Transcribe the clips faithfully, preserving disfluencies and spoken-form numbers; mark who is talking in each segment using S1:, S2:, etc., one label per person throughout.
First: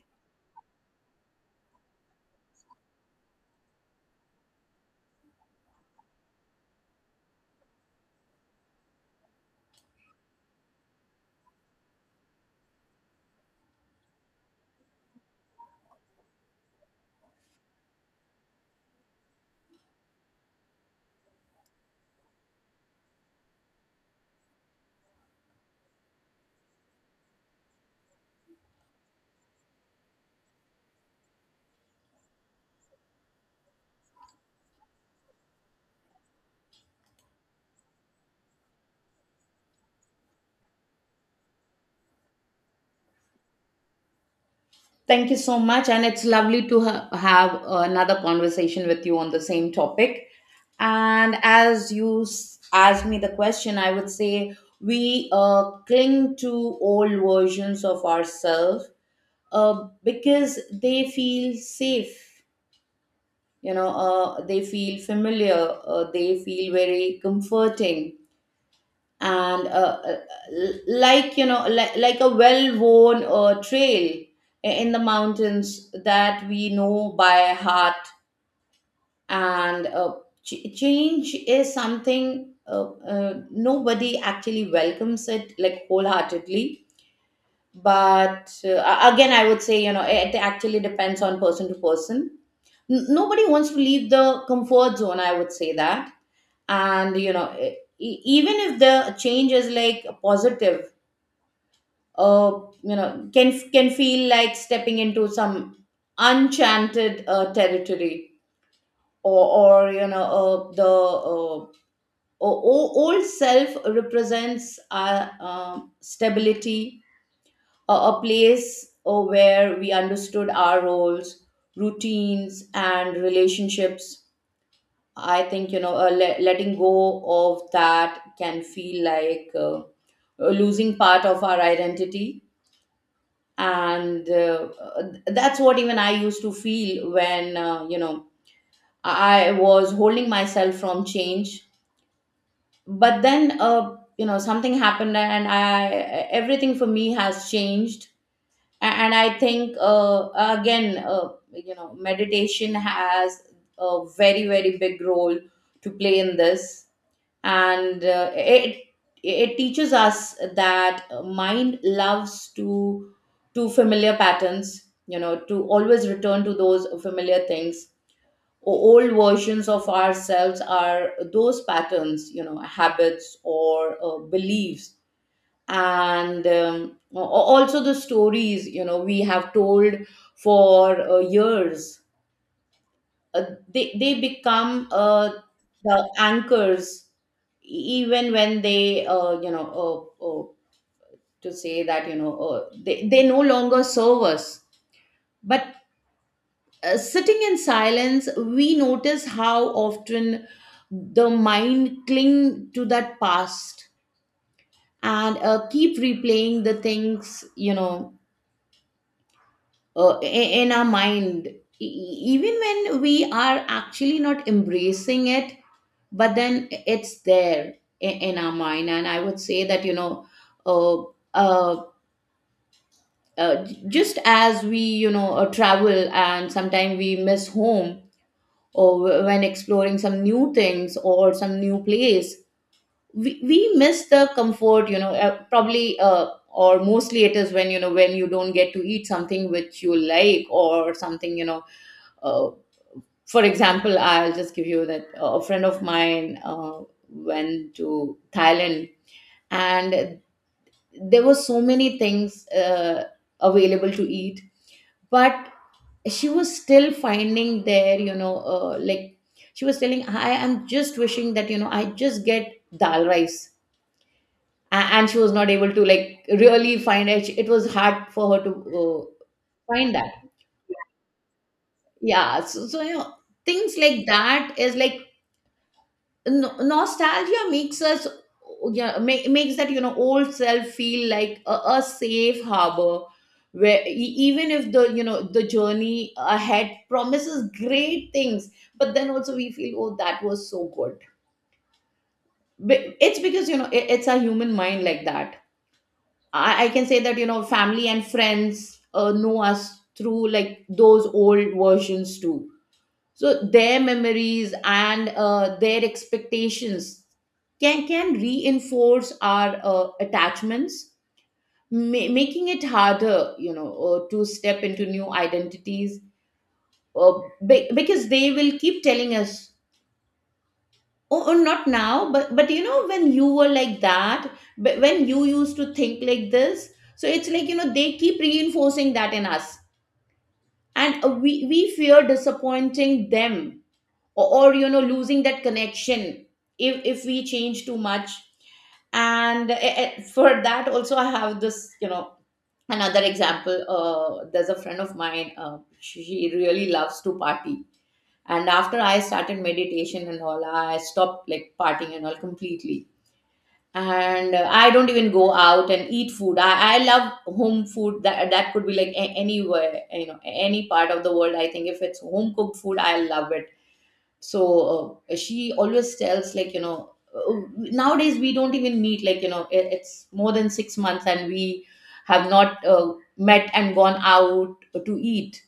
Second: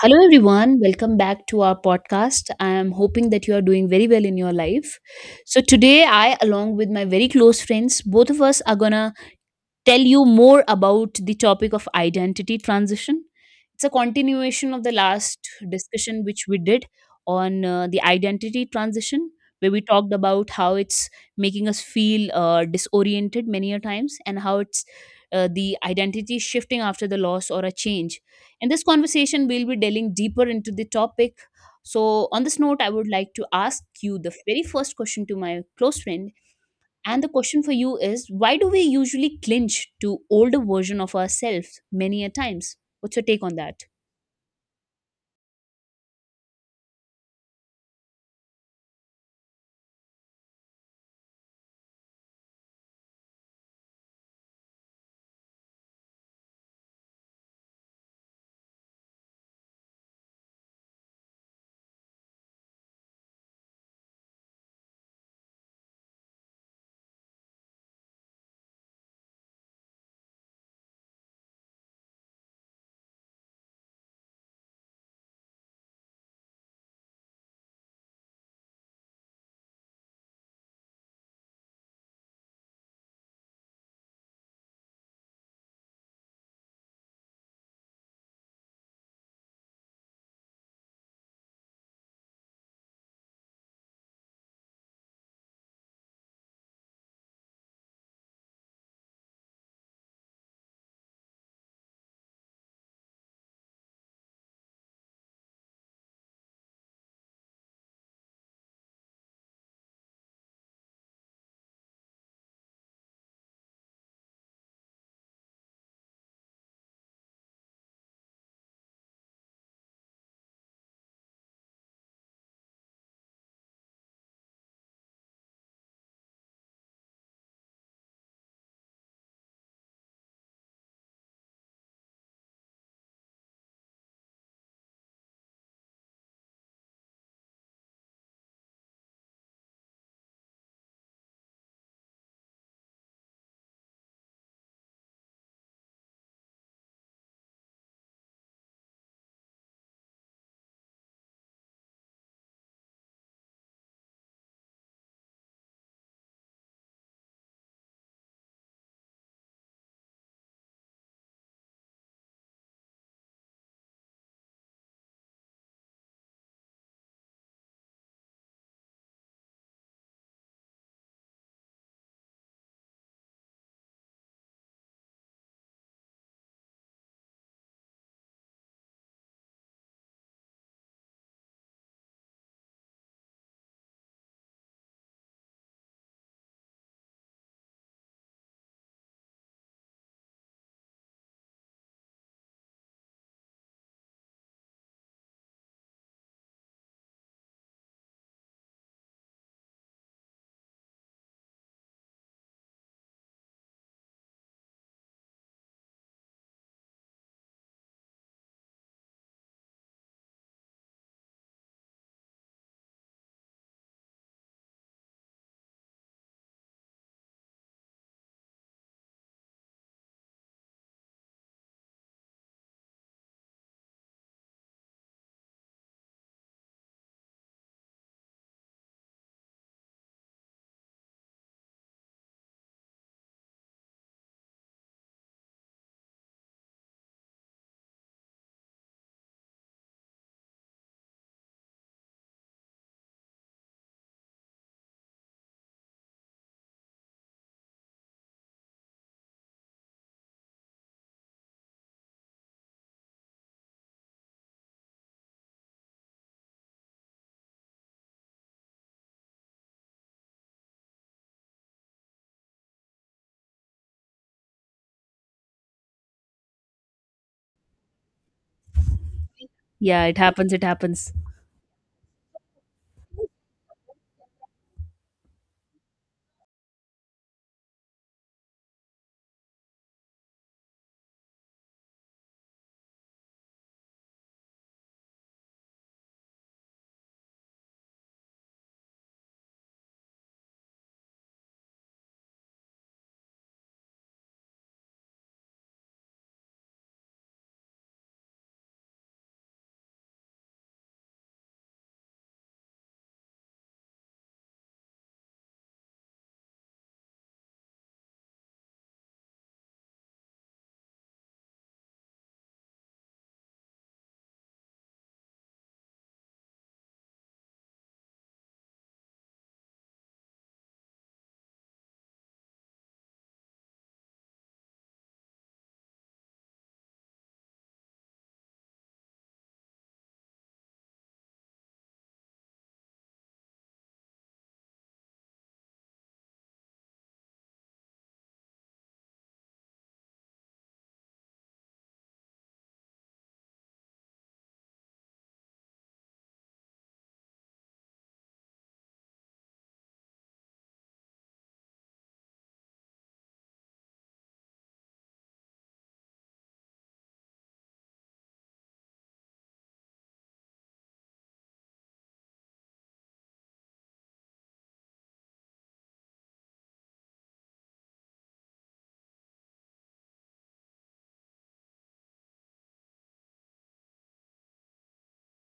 S1: Hello, everyone. Welcome back to our podcast. I am hoping that you are doing very well in your life. So today, I, along with my very close friends, both of us are gonna tell you more about the topic of identity transition. It's a continuation of the last discussion which we did on uh, the identity transition, where we talked about how it's making us feel uh, disoriented many a times, and how it's uh, the identity shifting after the loss or a change. In this conversation we'll be delving deeper into the topic. so on this note, I would like to ask you the very first question to my close friend, and the question for you is, why do we usually clinch to older version of ourselves many a times? What's your take on that?
S2: Thank you so much. And it's lovely to ha- have another conversation with you on the same topic. And as you s- asked me the question, I would say we uh, cling to old versions of ourselves uh, because they feel safe, you know, uh, they feel familiar, uh, they feel very comforting and uh, uh, like you know like, like a well-worn uh, trail in the mountains that we know by heart. And uh, ch- change is something uh, uh, nobody actually welcomes it like wholeheartedly but uh, Again, I would say, you know, it actually depends on person to person. N- nobody wants to leave the comfort zone, I would say that. And you know, e- even if the change is like positive, uh, you know, can can feel like stepping into some enchanted uh, territory. Or or you know, uh, the uh, o- o- old self represents our um stability, a a place uh, where we understood our roles, routines and relationships. I think, you know, uh, le- letting go of that can feel like uh, losing part of our identity. And uh, that's what even I used to feel when, uh, you know, I was holding myself from change. But then, uh, you know, something happened and I everything for me has changed. A- and I think, uh, again uh, you know, meditation has a very, very big role to play in this. And uh, it it teaches us that mind loves to to familiar patterns, you know, to always return to those familiar things. O- old versions of ourselves are those patterns, you know, habits or uh, beliefs. And um, a- also the stories, you know, we have told for uh, years. Uh, they they become uh, the anchors. Even when they, uh, you know uh, uh, to say that, you know, uh, they, they no longer serve us. But uh, sitting in silence, we notice how often the mind cling to that past, and uh, keep replaying the things, you know, uh, i- in our mind. E- e- even when we are actually not embracing it, but then it's there I- in our mind. And I would say that, you know, uh, uh, uh, j- just as we, you know, uh, travel and sometimes we miss home, or w- when exploring some new things or some new place, we, we miss the comfort, you know, uh, probably uh, or mostly it is when, you know, when you don't get to eat something which you like or something, you know. Uh, for example, I'll just give you that, uh, a friend of mine, uh, went to thailand, and there were so many things uh, available to eat, but she was still finding there, you know, uh, like she was telling, I am just wishing that, you know, I just get dal rice. A- and she was not able to like really find it. It was hard for her to uh, find
S1: Yeah,
S2: that.
S1: it happens, it happens.
S2: Yeah, so, so you know, things like that is like no- nostalgia makes us, yeah, make, makes that, you know, old self feel like a, a safe harbor, where e- even if, the you know, the journey ahead promises great things, but then also we feel, oh, that was so good. Be- it's because, you know, it, it's a human mind like that. I, I can say that, you know, family and friends, uh, know us through like those old versions too. So their memories and uh, their expectations can can reinforce our uh, attachments, ma- making it harder, you know, uh, to step into new identities, uh, be- because they will keep telling us, oh, oh not now, but but you know, when you were like that, but when you used to think like this. So it's like, you know, they keep reinforcing that in us, and uh, we we fear disappointing them, or, or you know, losing that connection if if we change too much. And eh, eh, for that also I have this, you know, another example. Uh, there's a friend of mine, uh, she she really loves to party, and after I started meditation and all, I stopped like partying and all completely. And uh, I don't even go out and eat food. I, I love home food. That that could be like a- anywhere, you know, any part of the world. I think if it's home cooked food, I love it. So uh, she always tells, like, you know, uh, nowadays we don't even meet, like, you know, it- it's more than six months and we have not uh, met and gone out to eat,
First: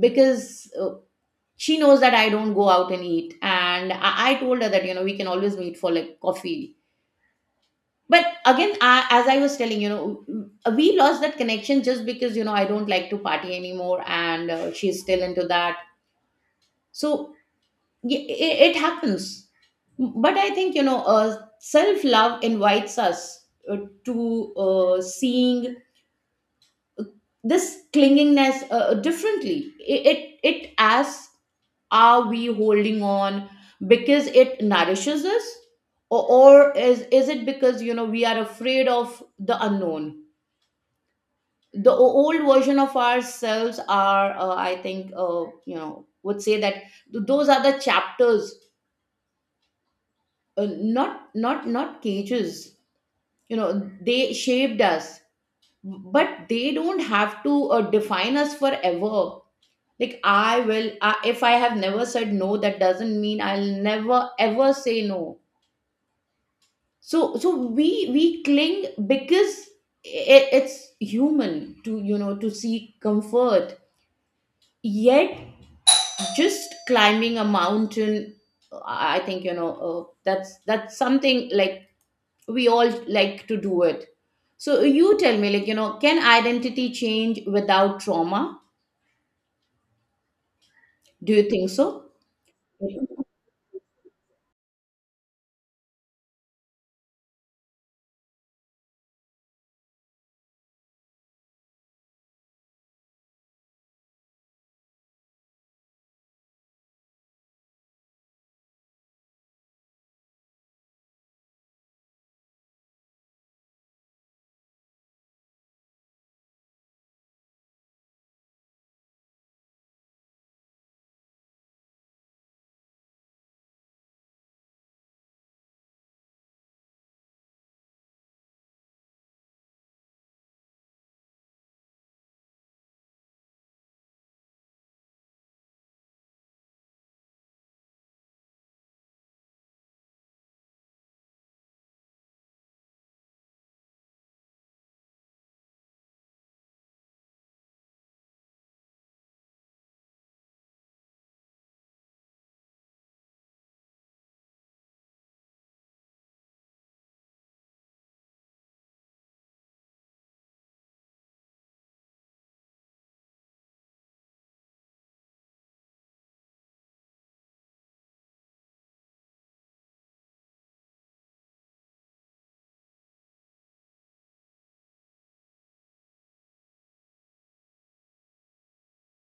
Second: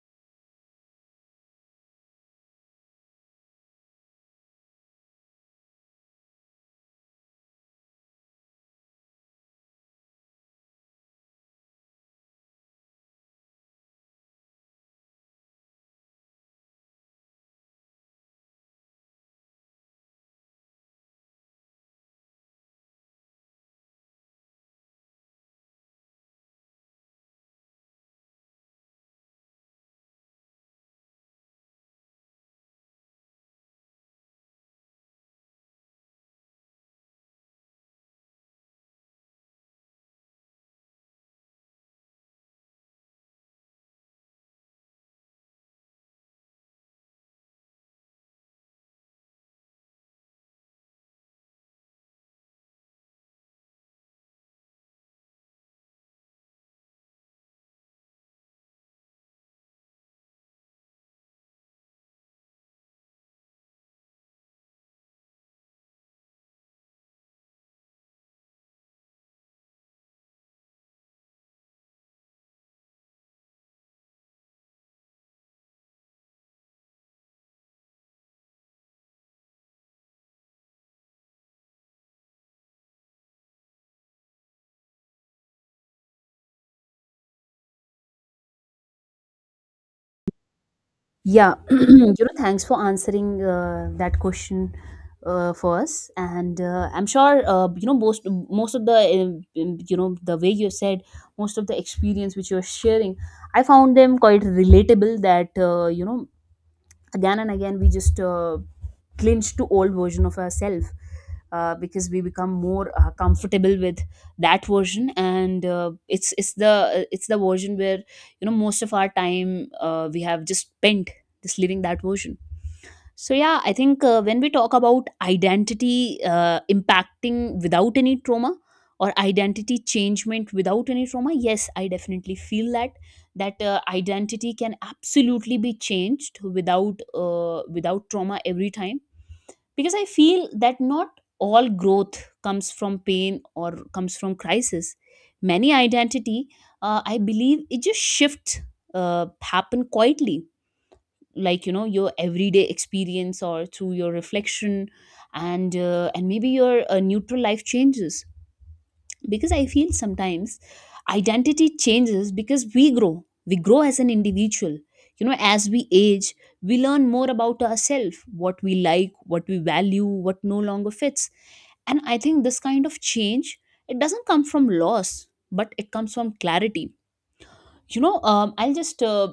S2: because uh, she knows that I don't go out and eat. And I, I told her that, you know, we can always meet for like coffee. But again I, as I was telling, you know, uh, we lost that connection just because, you know, I don't like to party anymore, and uh, she's still into that. So yeah, it, it happens. But I think, you know, uh, self love invites us uh, to uh, seeing, uh, this clingingness uh, uh, differently. It, it, it asks, are we holding on because it nourishes us? Or, or is, is it because, you know, we are afraid of the unknown? The o- old version of ourselves are, uh, I think, uh, you know, would say that th- those are the chapters, uh, not not not cages. You know, they shaped us, but they don't have to uh, define us forever. Like I will, I, if I have never said no, that doesn't mean I'll never ever say no. So, so we we cling because it, it's human to, you know, to seek comfort. Yet just climbing a mountain, i I think, you know, uh, that's that's something like we all like to do it. So you tell me, like, you know, can identity change without trauma? Do you
S1: Yeah,
S2: think so?
S1: you know, thanks for answering uh, that question uh, for us, and uh, I'm sure uh, you know, most most of the um, um, you know, the way you said, most of the experience which you're sharing, I found them quite relatable. That uh, you know, again and again we just uh, clinch to old version of ourselves, uh, because we become more uh, comfortable with that version, and uh, it's it's the it's the version where, you know, most of our time uh, we have just spent just living that version. So yeah, I think uh, when we talk about identity uh, impacting without any trauma, or identity changement without any trauma, yes, I definitely feel that that uh, identity can absolutely be changed without uh, without trauma every time, because I feel that not all growth comes from pain or comes from crisis. Many identity, uh, I believe, it just shifts uh, happen quietly, like, you know, your everyday experience, or through your reflection, and uh, and maybe your uh, neutral life changes. Because I feel sometimes identity changes because we grow we grow as an individual, you know, as we age. We learn more about ourselves, what we like, what we value, what no longer fits. And I think this kind of change, it doesn't come from loss, but it comes from clarity. You know, um, I'll just uh,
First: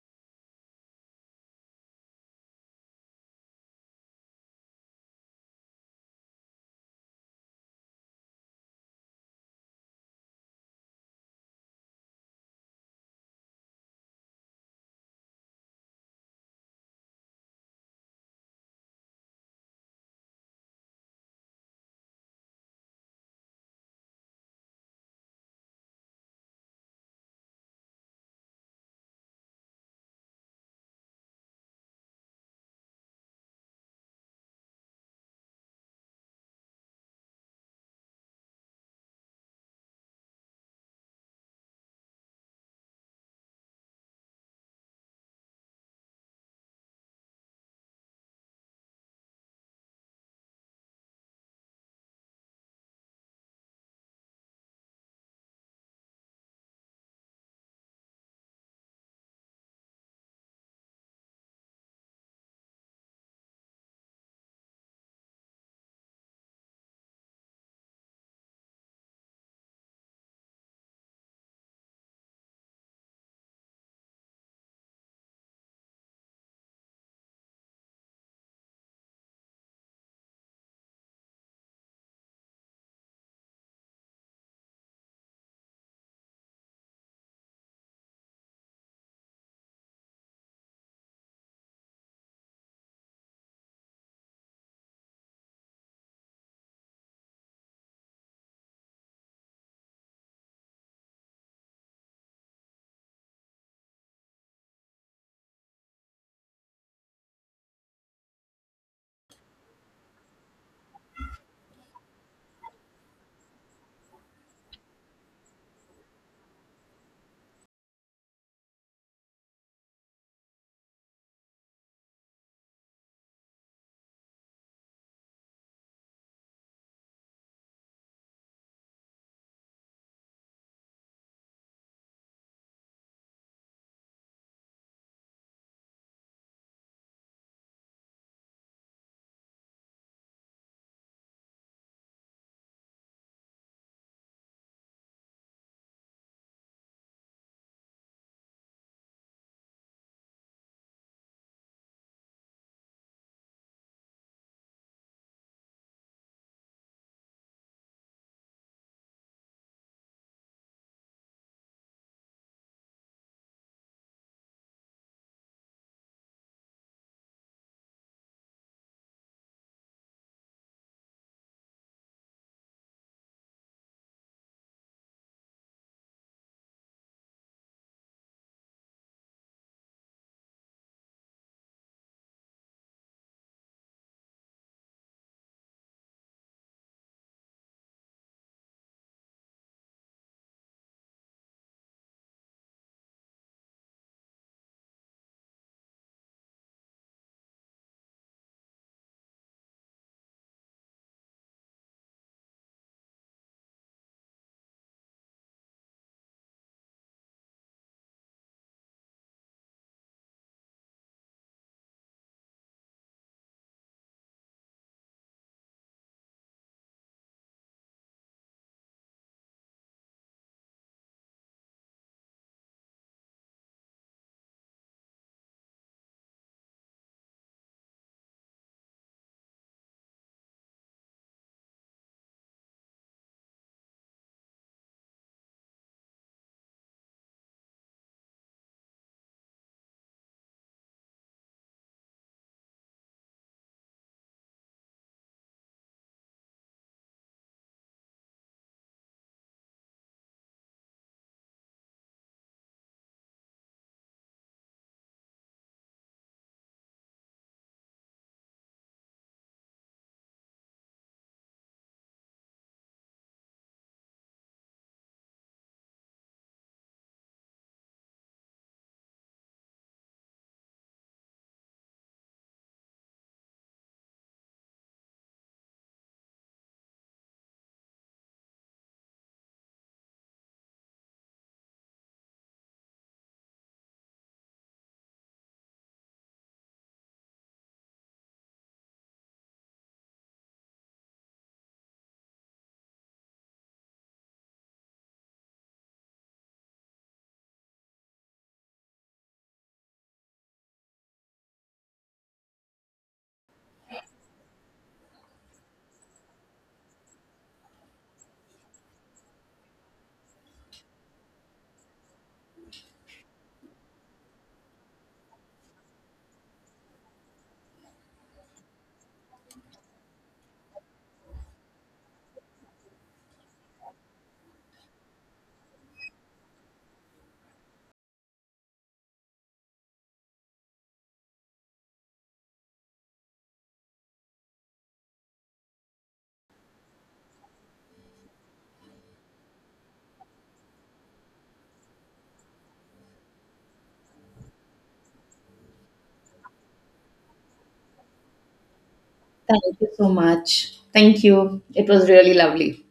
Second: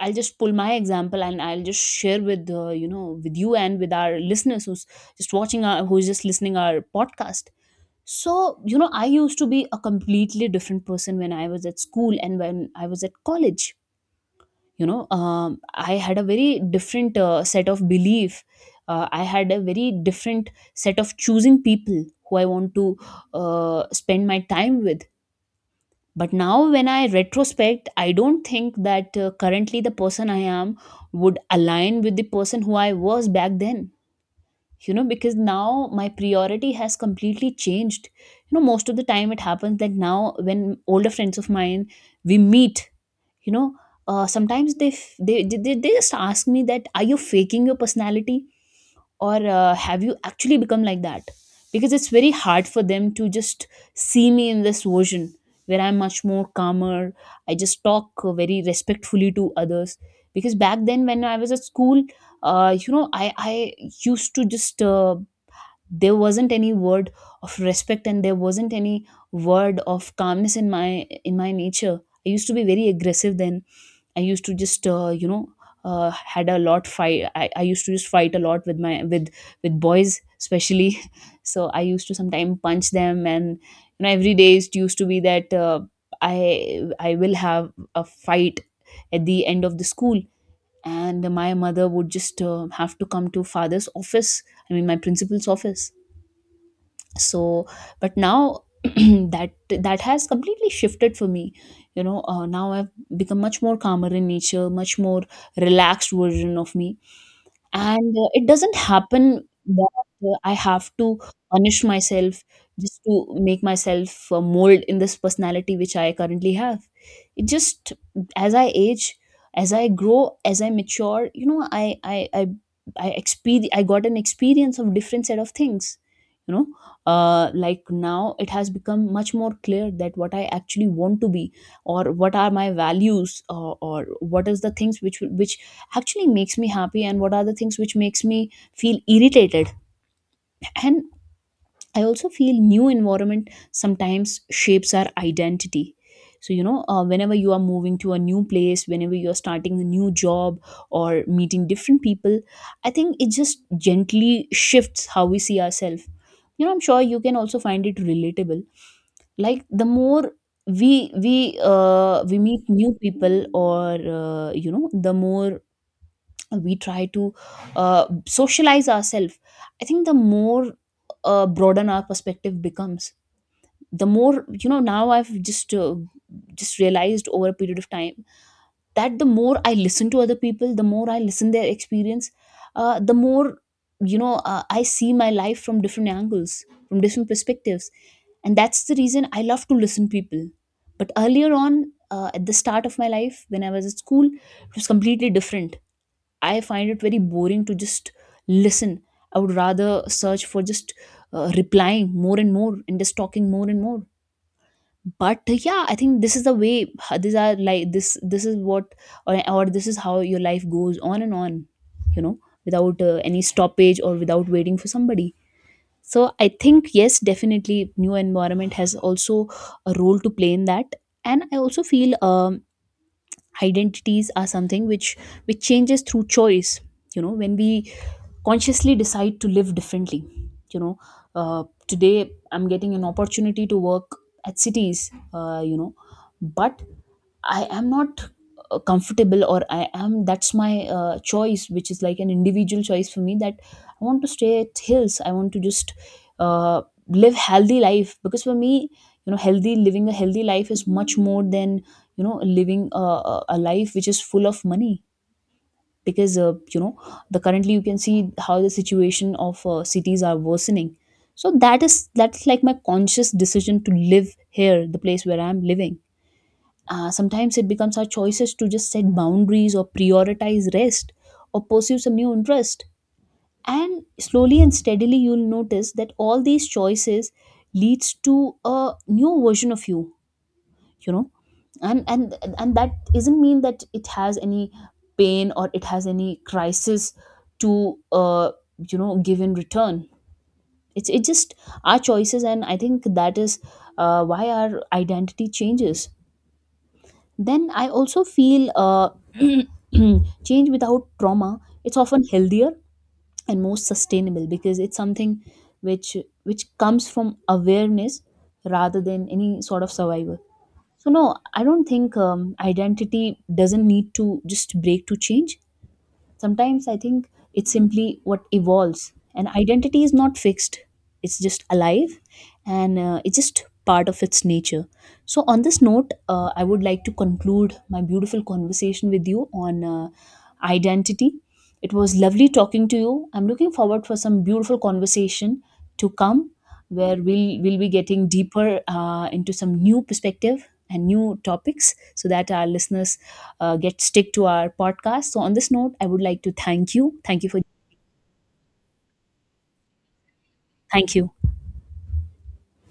S1: I'll just pull my example and I'll just share with, uh, you know, with you and with our listeners, who's just watching our, who's just listening our podcast. So you know, I used to be a completely different person when I was at school and when I was at college. You know, um, I had a very different uh, set of belief. uh, I had a very different set of choosing people who I want to uh, spend my time with. But now when I retrospect, I don't think that uh, currently the person I am would align with the person who I was back then. You know, because now my priority has completely changed. You know, most of the time it happens that now when older friends of mine we meet, you know, uh, sometimes they, f- they they they they just ask me that, are you faking your personality, or uh, have you actually become like that? Because it's very hard for them to just see me in this version where I'm much more calmer, I just talk uh, very respectfully to others. Because back then when I was at school, uh, you know, i i used to just uh, there wasn't any word of respect, and there wasn't any word of calmness in my in my nature. I used to be very aggressive then. I used to just uh, you know, uh, had a lot fight. I, I used to just fight a lot with my with with boys especially. So I used to sometimes punch them, and you know every day it used to be that uh, I I will have a fight at the end of the school, and my mother would just uh, have to come to father's office. I mean my principal's office. So but now, that that has completely shifted for me. You know, uh, now I've become much more calmer in nature, much more relaxed version of me. And uh, it doesn't happen that uh, I have to punish myself just to make myself uh, mold in this personality which I currently have. It just, as I age, as I grow, as I mature, you know, i i i i experience, I got an experience of different set of things. You know, uh like, now it has become much more clear that what I actually want to be, or what are my values, or or what is the things which will- which actually makes me happy, and what are the things which makes me feel irritated. And I also feel new environment sometimes shapes our identity. So you know, uh, whenever you are moving to a new place, whenever you are starting a new job, or meeting different people, I think it just gently shifts how we see ourselves. You know, I'm sure you can also find it relatable. Like, the more we we uh, we meet new people, or uh, you know, the more we try to uh, socialize ourselves, I think the more uh, broaden our perspective becomes. The more, you know, now I've just uh, just realized over a period of time that the more I listen to other people, the more I listen their experience, uh, the more, you know, uh, I see my life from different angles, from different perspectives. And that's the reason I love to listen people. But earlier on, uh, at the start of my life when I was at school, it was completely different. I find it very boring to just listen. I would rather search for just uh, replying more and more and just talking more and more. But uh, yeah, I think this is the way. uh, These are like this. This is what, or, or this is how your life goes on and on. You know, without uh, any stoppage, or without waiting for somebody. So I think yes, definitely, new environment has also a role to play in that. And I also feel um, identities are something which which changes through choice. You know, when we consciously decide to live differently, you know, uh, today I'm getting an opportunity to work at cities, uh, you know, but I am not uh, comfortable, or I am, that's my uh, choice, which is like an individual choice for me, that I want to stay at hills. I want to just uh, live healthy life, because for me, you know, healthy living a healthy life is much more than, you know, living a, a a life which is full of money. Because uh, you know, the currently you can see how the situation of uh, cities are worsening. So that is, that's like my conscious decision to live here, the place where I'm living. Uh, sometimes it becomes our choices to just set boundaries, or prioritize rest, or pursue some new interest. And slowly and steadily you'll notice that all these choices leads to a new version of you, you know. And and and that doesn't mean that it has any pain or it has any crisis to uh, you know, give in return. it's it's just our choices, and I think that is uh, why our identity changes. Then I also feel uh, change without trauma, it's often healthier and more sustainable, because it's something which which comes from awareness rather than any sort of survival. So no, I don't think um, identity doesn't need to just break to change. Sometimes I think it's simply what evolves, and identity is not fixed, it's just alive, and uh, it's just part of its nature. So, on this note, uh, I would like to conclude my beautiful conversation with you on uh, identity. It was lovely talking to you. I'm looking forward for some beautiful conversation to come, where we'll, we'll be getting deeper uh, into some new perspective and new topics, so that our listeners uh, get stick to our podcast. So on this note I would like to thank you, thank you for
S2: Thank you so much.
S1: Thank
S2: Thank
S1: you.
S2: you. It was really lovely.